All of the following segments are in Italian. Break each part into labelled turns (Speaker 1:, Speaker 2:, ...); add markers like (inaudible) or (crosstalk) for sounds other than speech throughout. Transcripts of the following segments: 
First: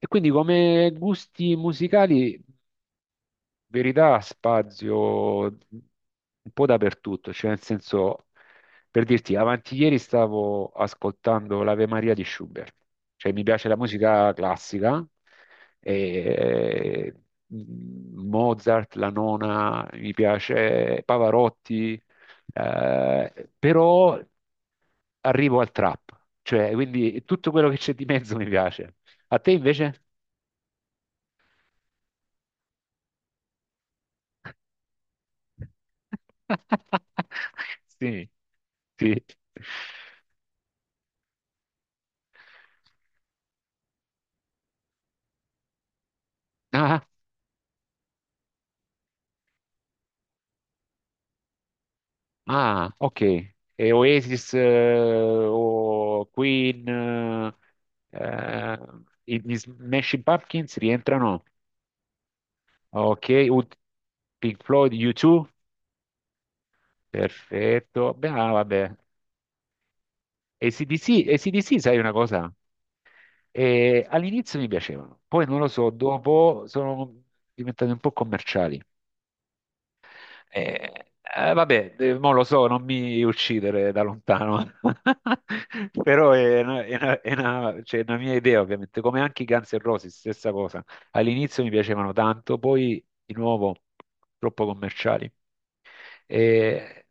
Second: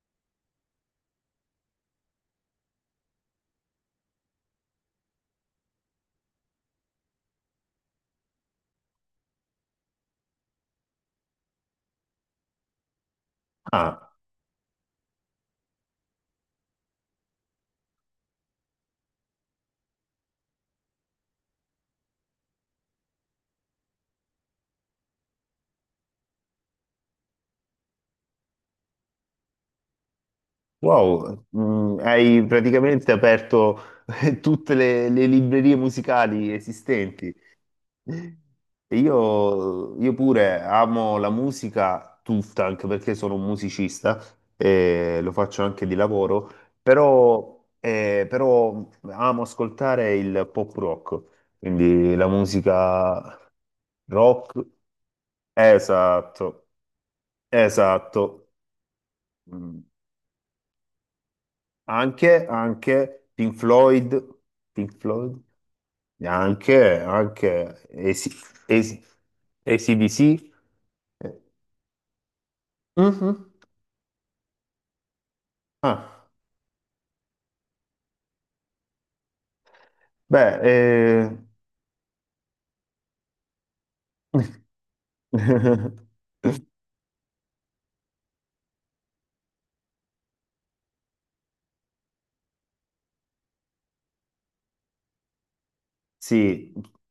Speaker 1: E quindi come gusti musicali, in verità, spazio un po' dappertutto, cioè nel senso, per dirti, avanti ieri stavo ascoltando l'Ave Maria di Schubert, cioè mi piace la
Speaker 2: Ah,
Speaker 1: musica classica, e, Mozart, la 9ª, mi piace Pavarotti, però arrivo al trap, cioè quindi tutto quello che c'è di mezzo mi piace. A te invece?
Speaker 2: wow. Hai praticamente aperto (laughs) tutte le librerie musicali esistenti.
Speaker 1: Sì,
Speaker 2: E
Speaker 1: sì.
Speaker 2: Io, io pure amo la musica tutta, anche perché sono un musicista e lo faccio anche di lavoro,
Speaker 1: Ah,
Speaker 2: però amo ascoltare il pop rock, quindi la
Speaker 1: ah, ok.
Speaker 2: musica
Speaker 1: E Oasis,
Speaker 2: rock.
Speaker 1: o
Speaker 2: Esatto,
Speaker 1: Queen,
Speaker 2: esatto.
Speaker 1: eh, gli
Speaker 2: Mm,
Speaker 1: Smashing Pumpkins rientrano.
Speaker 2: anche
Speaker 1: Ok,
Speaker 2: Pink Floyd,
Speaker 1: Pink Floyd,
Speaker 2: Pink Floyd,
Speaker 1: U2,
Speaker 2: anche
Speaker 1: perfetto. Beh,
Speaker 2: AC,
Speaker 1: ah, vabbè.
Speaker 2: AC, AC/DC.
Speaker 1: AC/DC,
Speaker 2: Eh,
Speaker 1: AC/DC, sai una cosa?
Speaker 2: mhm.
Speaker 1: All'inizio mi piacevano, poi non lo so,
Speaker 2: Ah,
Speaker 1: dopo sono diventate un po' commerciali.
Speaker 2: beh,
Speaker 1: Eh, Vabbè, mo lo so, non mi uccidere da lontano, (laughs)
Speaker 2: (laughs)
Speaker 1: però è una, cioè, è una mia idea, ovviamente, come anche i Guns N' Roses, stessa cosa. All'inizio mi piacevano tanto, poi di nuovo troppo commerciali.
Speaker 2: sì,
Speaker 1: E,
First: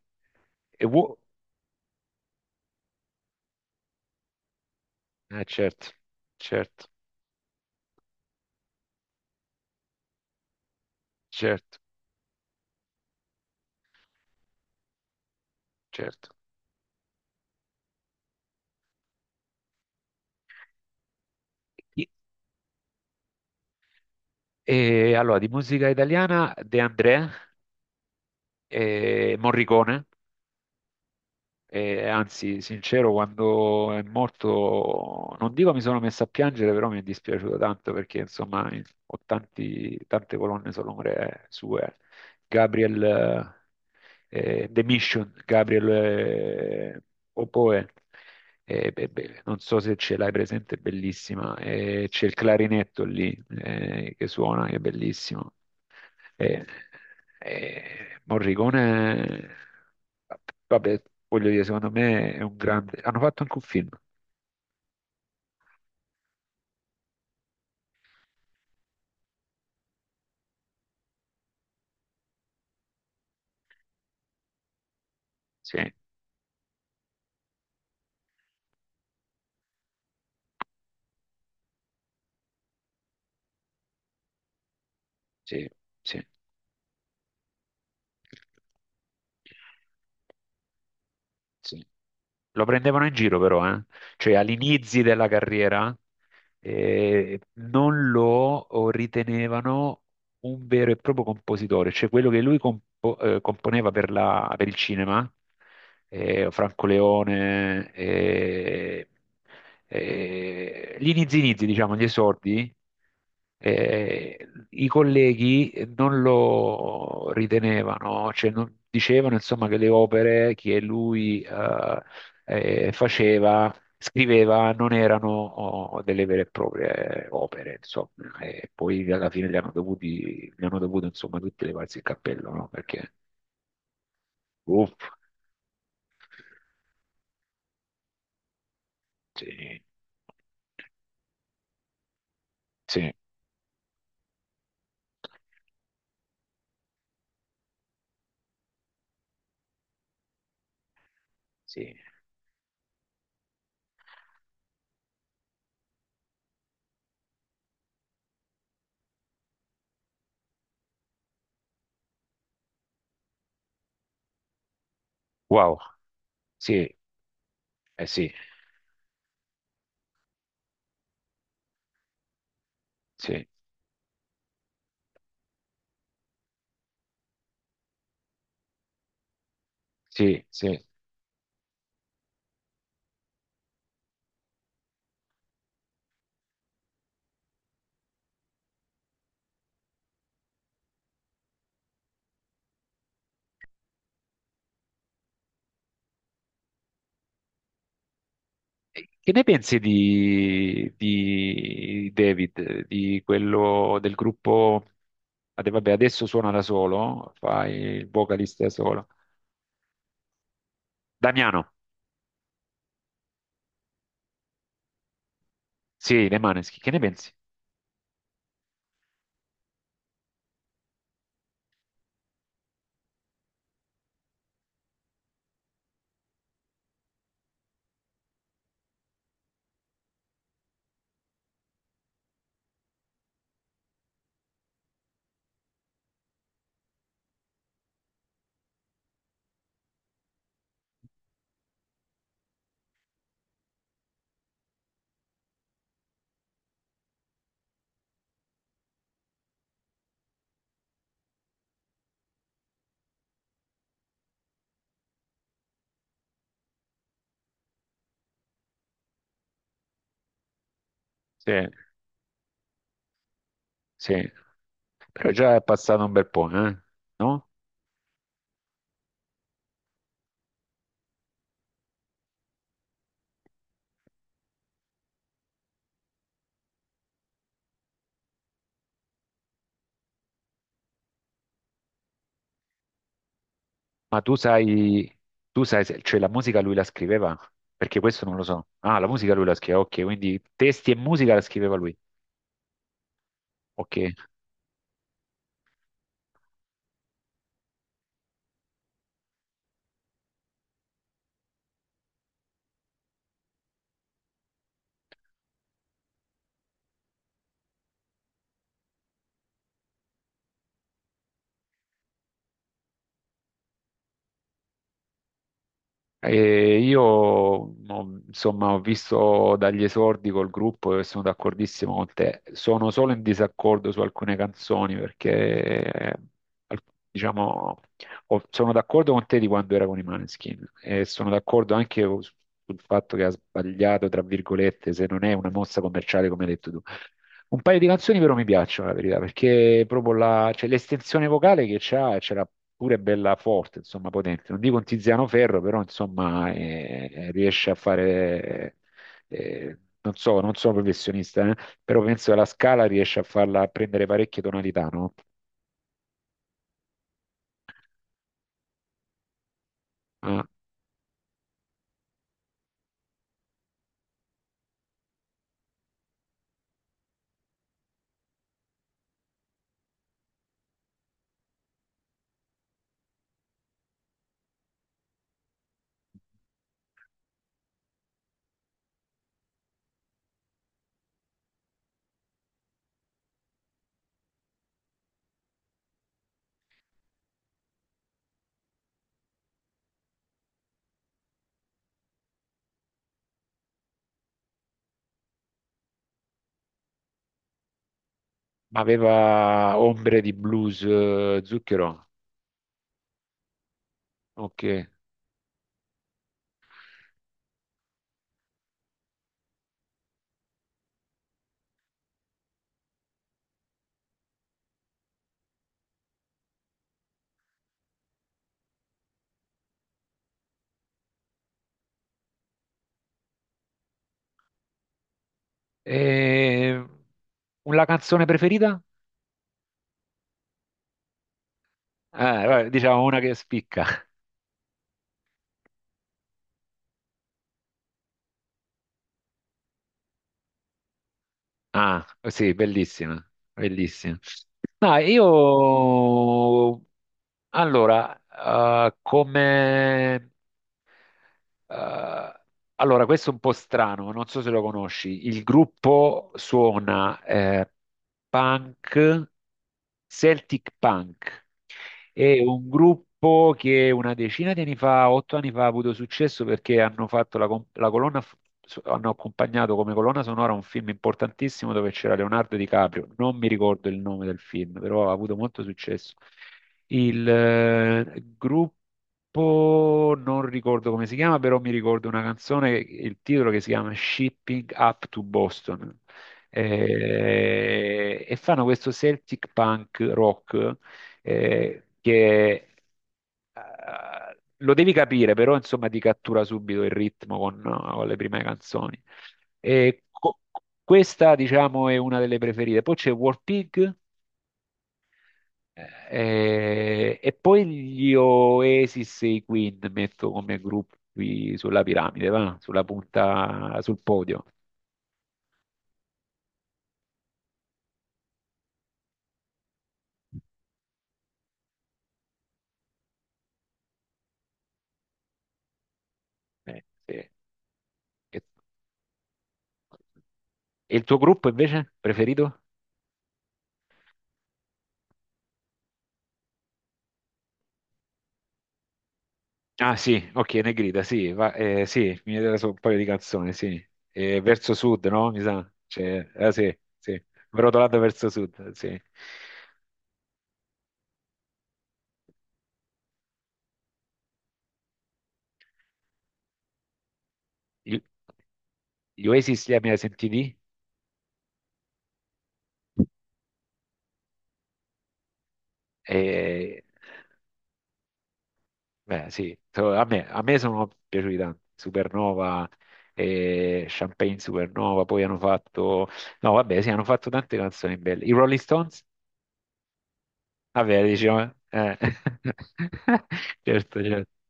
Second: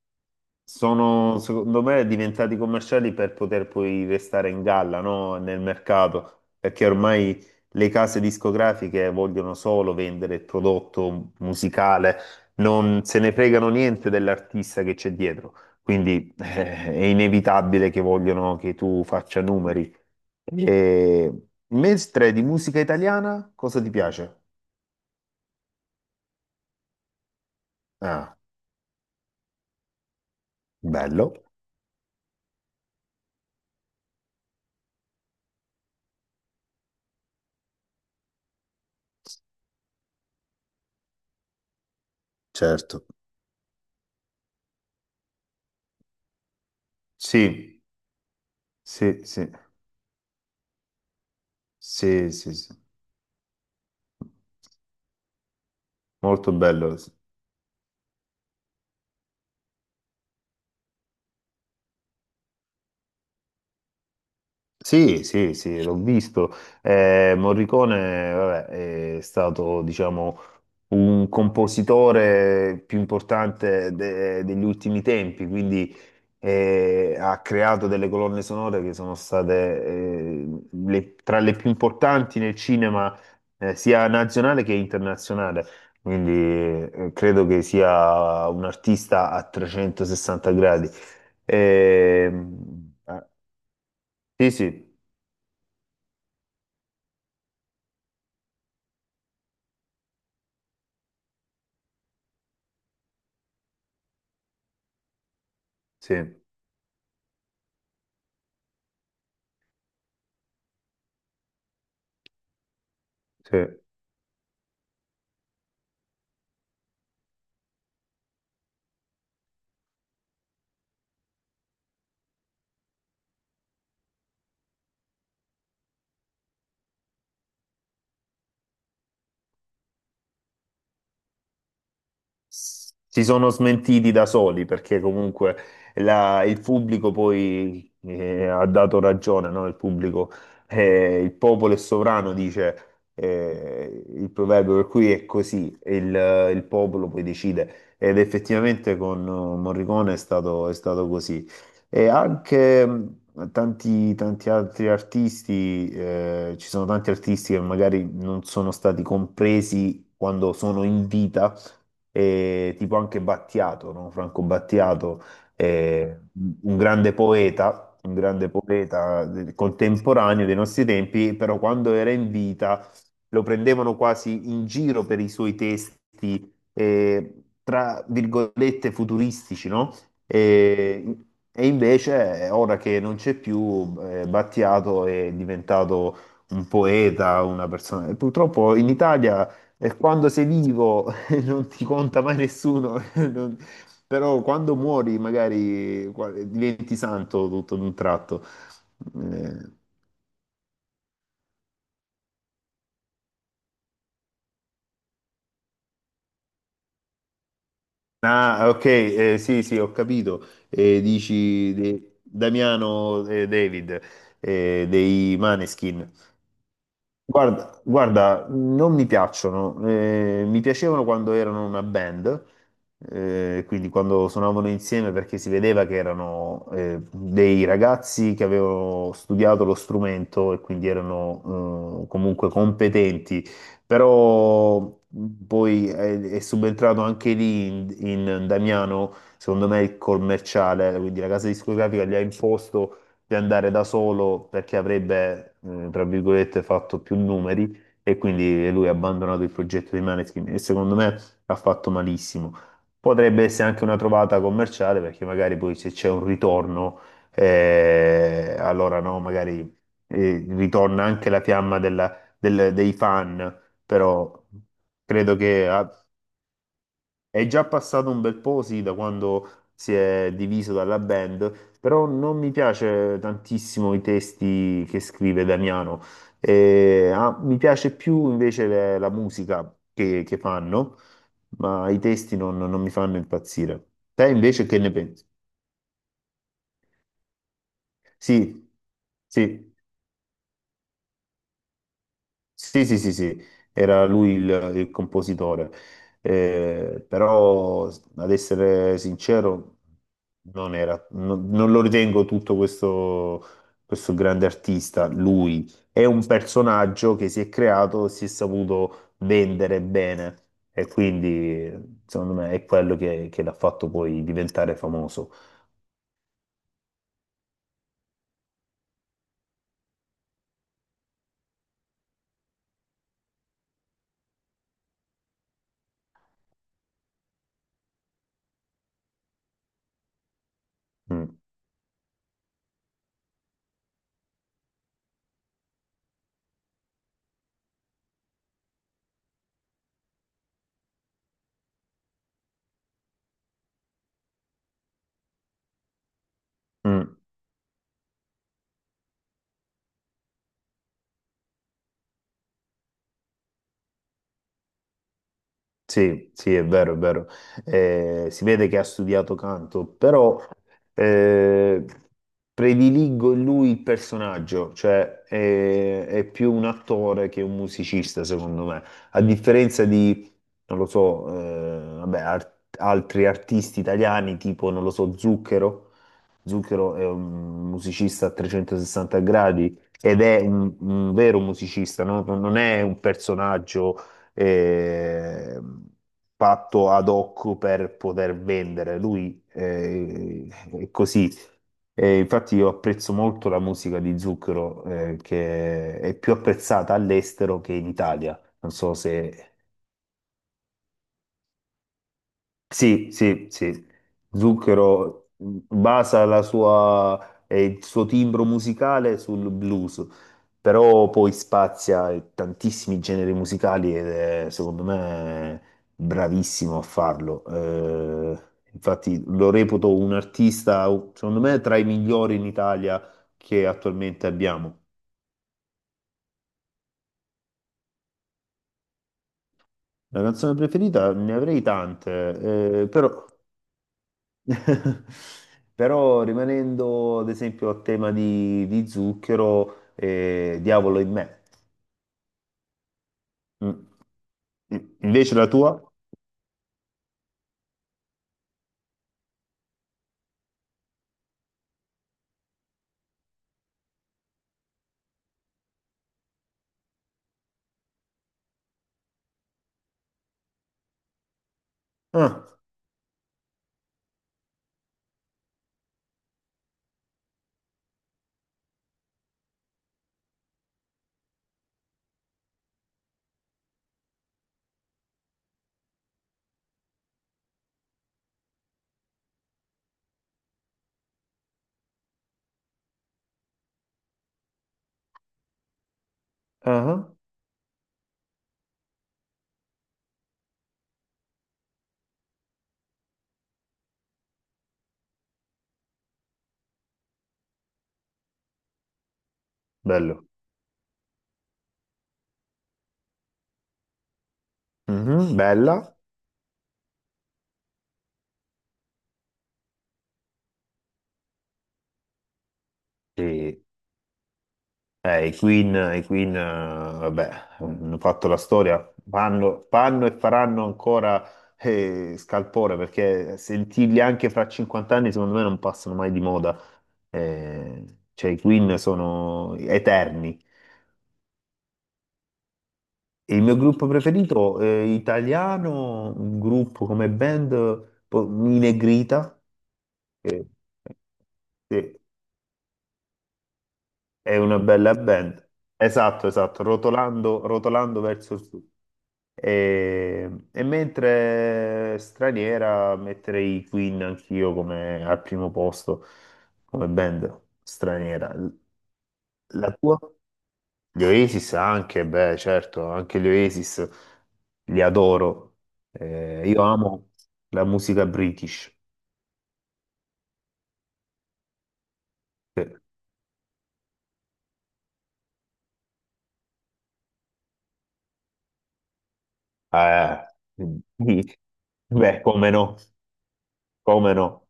Speaker 1: e wo-
Speaker 2: sono secondo me diventati commerciali per poter poi restare in galla, no? Nel
Speaker 1: certo,
Speaker 2: mercato, perché
Speaker 1: certo,
Speaker 2: ormai le case discografiche vogliono solo vendere il prodotto
Speaker 1: certo,
Speaker 2: musicale, non se ne fregano niente dell'artista che c'è dietro.
Speaker 1: certo.
Speaker 2: Quindi è inevitabile che vogliono che tu faccia numeri. E
Speaker 1: I-
Speaker 2: mentre di musica italiana, cosa ti piace?
Speaker 1: E, allora, di musica italiana De André,
Speaker 2: Ah,
Speaker 1: Morricone.
Speaker 2: bello.
Speaker 1: E anzi, sincero, quando è morto, non dico mi sono messo a piangere, però mi è dispiaciuto tanto perché insomma tante colonne sonore sue.
Speaker 2: Certo.
Speaker 1: Gabriel, The Mission, Gabriel,
Speaker 2: Sì,
Speaker 1: Oboe, beh,
Speaker 2: sì,
Speaker 1: beh,
Speaker 2: sì,
Speaker 1: non so se ce l'hai presente, è bellissima. C'è
Speaker 2: sì,
Speaker 1: il
Speaker 2: sì, sì.
Speaker 1: clarinetto lì, che suona, che è bellissimo.
Speaker 2: Molto
Speaker 1: Eh,
Speaker 2: bello. Sì.
Speaker 1: eh, Morricone, vabbè, voglio dire, secondo me è un grande... Hanno fatto anche un film.
Speaker 2: Sì, sì, sì, l'ho visto. Morricone, vabbè, è stato, diciamo, un compositore più importante degli ultimi tempi,
Speaker 1: Sì,
Speaker 2: quindi ha creato delle colonne sonore che sono state tra le più importanti nel cinema, sia nazionale che internazionale.
Speaker 1: sì, sì,
Speaker 2: Quindi credo che sia un artista a 360 gradi.
Speaker 1: sì. Lo
Speaker 2: Ehm,
Speaker 1: prendevano in
Speaker 2: ah,
Speaker 1: giro però, eh. Cioè
Speaker 2: sì, sì.
Speaker 1: all'inizio della carriera, non lo ritenevano un vero e proprio compositore, cioè quello che lui componeva per per il cinema,
Speaker 2: Sì,
Speaker 1: Franco Leone, gli inizi inizi, diciamo, gli esordi,
Speaker 2: sì.
Speaker 1: eh, i colleghi non lo ritenevano, cioè dicevano insomma che le opere che lui, faceva, scriveva, non erano oh, delle vere e proprie opere, insomma, e poi alla fine gli hanno dovuti, gli hanno dovuto, insomma, tutti levarsi il cappello, no? Perché,
Speaker 2: Si sono smentiti da soli
Speaker 1: uff,
Speaker 2: perché comunque il pubblico poi ha dato ragione, no? Il
Speaker 1: sì,
Speaker 2: pubblico, il popolo è sovrano, dice
Speaker 1: sì,
Speaker 2: il proverbio, per cui è così, il popolo poi decide ed effettivamente con Morricone è stato così.
Speaker 1: sì,
Speaker 2: E anche tanti altri artisti, ci sono tanti artisti che magari non sono stati compresi quando sono in vita e tipo anche Battiato, no? Franco Battiato,
Speaker 1: wow,
Speaker 2: eh,
Speaker 1: sì, eh
Speaker 2: un
Speaker 1: sì,
Speaker 2: grande poeta contemporaneo dei nostri tempi, però quando era in vita lo
Speaker 1: sì,
Speaker 2: prendevano quasi in giro per i suoi testi, tra virgolette, futuristici, no?
Speaker 1: sì, sì.
Speaker 2: E, e invece, ora che non c'è più, Battiato è diventato un poeta, una persona. E purtroppo in Italia, quando sei vivo, non ti conta mai nessuno, (laughs) però quando muori magari diventi santo tutto d'un tratto.
Speaker 1: E che ne
Speaker 2: Eh,
Speaker 1: pensi di David, di quello del gruppo, ah, vabbè, adesso suona da solo, fa il vocalista da
Speaker 2: ok,
Speaker 1: solo,
Speaker 2: sì, sì, ho capito.
Speaker 1: Damiano.
Speaker 2: Dici Damiano David dei Maneskin.
Speaker 1: Sì, le Maneskin, che ne pensi?
Speaker 2: Guarda, guarda, non mi piacciono, mi piacevano quando erano una band, quindi quando suonavano insieme perché si vedeva che erano dei ragazzi che avevano studiato lo strumento e quindi erano comunque competenti, però poi è subentrato anche lì in Damiano, secondo me il commerciale, quindi la casa discografica gli ha imposto di andare da solo perché avrebbe, tra virgolette, fatto più numeri e quindi lui ha abbandonato il progetto di Maneskin e secondo me ha fatto malissimo. Potrebbe essere anche una trovata commerciale perché magari poi se c'è un ritorno, allora no, magari ritorna anche la
Speaker 1: Sì,
Speaker 2: fiamma dei fan,
Speaker 1: sì,
Speaker 2: però
Speaker 1: però
Speaker 2: credo
Speaker 1: già è
Speaker 2: che
Speaker 1: passato un bel po', eh?
Speaker 2: è
Speaker 1: No?
Speaker 2: già passato un bel po', sì, da quando si è diviso dalla band, però non mi piace tantissimo i testi che scrive Damiano. Mi piace più invece la musica che fanno, ma i testi non mi fanno impazzire.
Speaker 1: Ma
Speaker 2: Te invece che ne pensi?
Speaker 1: tu sai, cioè la musica lui la scriveva? Perché questo non lo so.
Speaker 2: Sì,
Speaker 1: Ah, la musica lui la
Speaker 2: sì.
Speaker 1: scriveva, ok, quindi testi e musica la scriveva lui,
Speaker 2: Sì, sì, sì, sì, era
Speaker 1: ok.
Speaker 2: lui il compositore. Però ad essere sincero non era, non, non lo ritengo tutto questo grande artista, lui è un personaggio che si è creato, si è saputo vendere bene e quindi secondo me è quello che l'ha fatto poi diventare famoso.
Speaker 1: E insomma ho visto dagli esordi col gruppo e sono d'accordissimo con te. Sono solo in disaccordo su alcune canzoni perché, al- diciamo sono d'accordo con te di quando era con i Maneskin e sono
Speaker 2: Mm,
Speaker 1: d'accordo anche sul fatto che ha sbagliato, tra virgolette, se non è una mossa commerciale come hai detto tu. Un paio di canzoni però mi piacciono, la verità, perché proprio cioè, l'estensione vocale che c'ha, c'era pure bella forte, insomma, potente. Non dico un Tiziano Ferro, però insomma,
Speaker 2: mm.
Speaker 1: riesce a fare, non so, non sono professionista, però penso che la Scala riesce a farla a prendere parecchie tonalità, no?
Speaker 2: Sì, sì, è vero, è vero. Si vede che ha studiato canto, però
Speaker 1: Ah,
Speaker 2: eh, prediligo in lui il personaggio, cioè è più un attore che un musicista, secondo me. A differenza di, non lo so, vabbè, altri artisti italiani, tipo, non lo so, Zucchero. Zucchero è un musicista a 360 gradi ed è un vero musicista, no? Non è un personaggio eh, fatto ad hoc per poter vendere. Lui è così. E infatti io apprezzo molto la musica di Zucchero, che è più apprezzata all'estero che in Italia. Non
Speaker 1: ma
Speaker 2: so se
Speaker 1: aveva ombre di blues, Zucchero,
Speaker 2: sì, sì, sì.
Speaker 1: ok.
Speaker 2: Zucchero basa la sua, il suo timbro musicale sul blues, però poi spazia tantissimi generi musicali ed è, secondo me, bravissimo a farlo. Infatti lo reputo un artista, secondo me, tra i migliori in Italia che attualmente abbiamo.
Speaker 1: E... una canzone preferita?
Speaker 2: La canzone preferita ne avrei
Speaker 1: Vabbè,
Speaker 2: tante,
Speaker 1: diciamo una
Speaker 2: però
Speaker 1: che spicca.
Speaker 2: (laughs) però rimanendo ad esempio a tema di zucchero, diavolo in me.
Speaker 1: Ah, sì, bellissima,
Speaker 2: Mm.
Speaker 1: bellissima. No,
Speaker 2: Invece la tua?
Speaker 1: io allora, come, eh, allora, questo è un po' strano, non so se lo conosci. Il gruppo suona, punk, Celtic punk. È
Speaker 2: Ah,
Speaker 1: un gruppo che una decina di anni fa, 8 anni fa, ha avuto successo perché hanno fatto la, la colonna, hanno accompagnato come colonna sonora un film importantissimo dove c'era Leonardo DiCaprio. Non mi ricordo il nome del film, però ha avuto molto successo. Il, gruppo, non ricordo come si chiama, però mi ricordo una canzone, il titolo che si chiama Shipping Up to Boston.
Speaker 2: ah,
Speaker 1: E fanno questo Celtic punk rock, che lo devi capire, però insomma ti cattura subito il ritmo con le prime canzoni. E
Speaker 2: bello.
Speaker 1: co- questa, diciamo, è una delle preferite. Poi c'è War Pig,
Speaker 2: Mhm, bella.
Speaker 1: e poi gli Oasis e i Queen metto come gruppi sulla piramide, va? Sulla
Speaker 2: E,
Speaker 1: punta, sul podio.
Speaker 2: i Queen, vabbè, hanno fatto la storia, fanno, fanno e faranno ancora scalpore perché sentirli anche fra 50 anni secondo me non passano mai di moda.
Speaker 1: Sì. E
Speaker 2: Eh, cioè
Speaker 1: e
Speaker 2: i Queen sono eterni.
Speaker 1: il tuo gruppo invece preferito?
Speaker 2: Il mio gruppo preferito italiano, un gruppo come band, i Negrita,
Speaker 1: Ah sì,
Speaker 2: che
Speaker 1: ok, Negrita, sì,
Speaker 2: che
Speaker 1: sì, mi vedeva solo un paio di canzoni, sì.
Speaker 2: è una
Speaker 1: Verso
Speaker 2: bella
Speaker 1: sud, no? Mi
Speaker 2: band.
Speaker 1: sa.
Speaker 2: Esatto,
Speaker 1: Cioè,
Speaker 2: esatto,
Speaker 1: sì, sì.
Speaker 2: rotolando,
Speaker 1: Rotolando
Speaker 2: rotolando
Speaker 1: verso
Speaker 2: verso il sud.
Speaker 1: sud, sì.
Speaker 2: E mentre straniera metterei i Queen anch'io come al primo posto come band
Speaker 1: Gli
Speaker 2: straniera.
Speaker 1: gli Oasis
Speaker 2: La
Speaker 1: li abbiamo
Speaker 2: tua?
Speaker 1: sentiti?
Speaker 2: Gli Oasis anche, beh, certo, anche gli Oasis li adoro. Io
Speaker 1: Eh,
Speaker 2: amo la musica british.
Speaker 1: beh, sì, a me sono piaciuti tanto. Supernova, Champagne Supernova, poi hanno fatto... No, vabbè, sì, hanno fatto tante canzoni belle. I Rolling Stones?
Speaker 2: Eh,
Speaker 1: Vabbè,
Speaker 2: sì.
Speaker 1: diciamo....
Speaker 2: Beh, come no,
Speaker 1: (laughs) Certo,
Speaker 2: come
Speaker 1: certo.
Speaker 2: no.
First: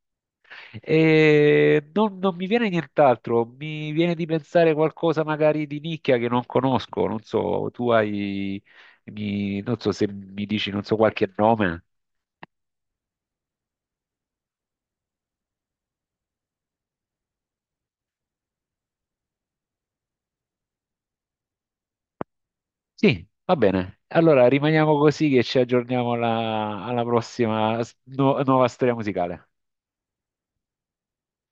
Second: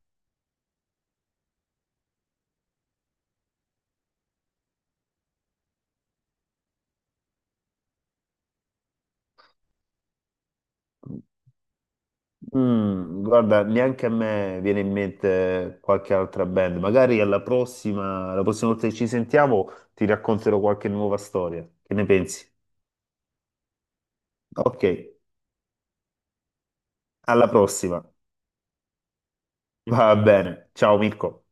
Speaker 1: E non, non mi viene nient'altro, mi viene di pensare qualcosa magari di nicchia che non conosco, non so, tu hai, mi- non so se mi dici, non so, qualche nome.
Speaker 2: Guarda, neanche a me viene in mente qualche altra band. Magari alla prossima, la prossima volta che ci sentiamo ti racconterò qualche nuova storia. Che ne pensi?
Speaker 1: Sì, va bene. Allora
Speaker 2: Ok,
Speaker 1: rimaniamo così che ci aggiorniamo alla, alla
Speaker 2: alla
Speaker 1: prossima
Speaker 2: prossima.
Speaker 1: nuova storia musicale.
Speaker 2: Va bene. Ciao Mirko.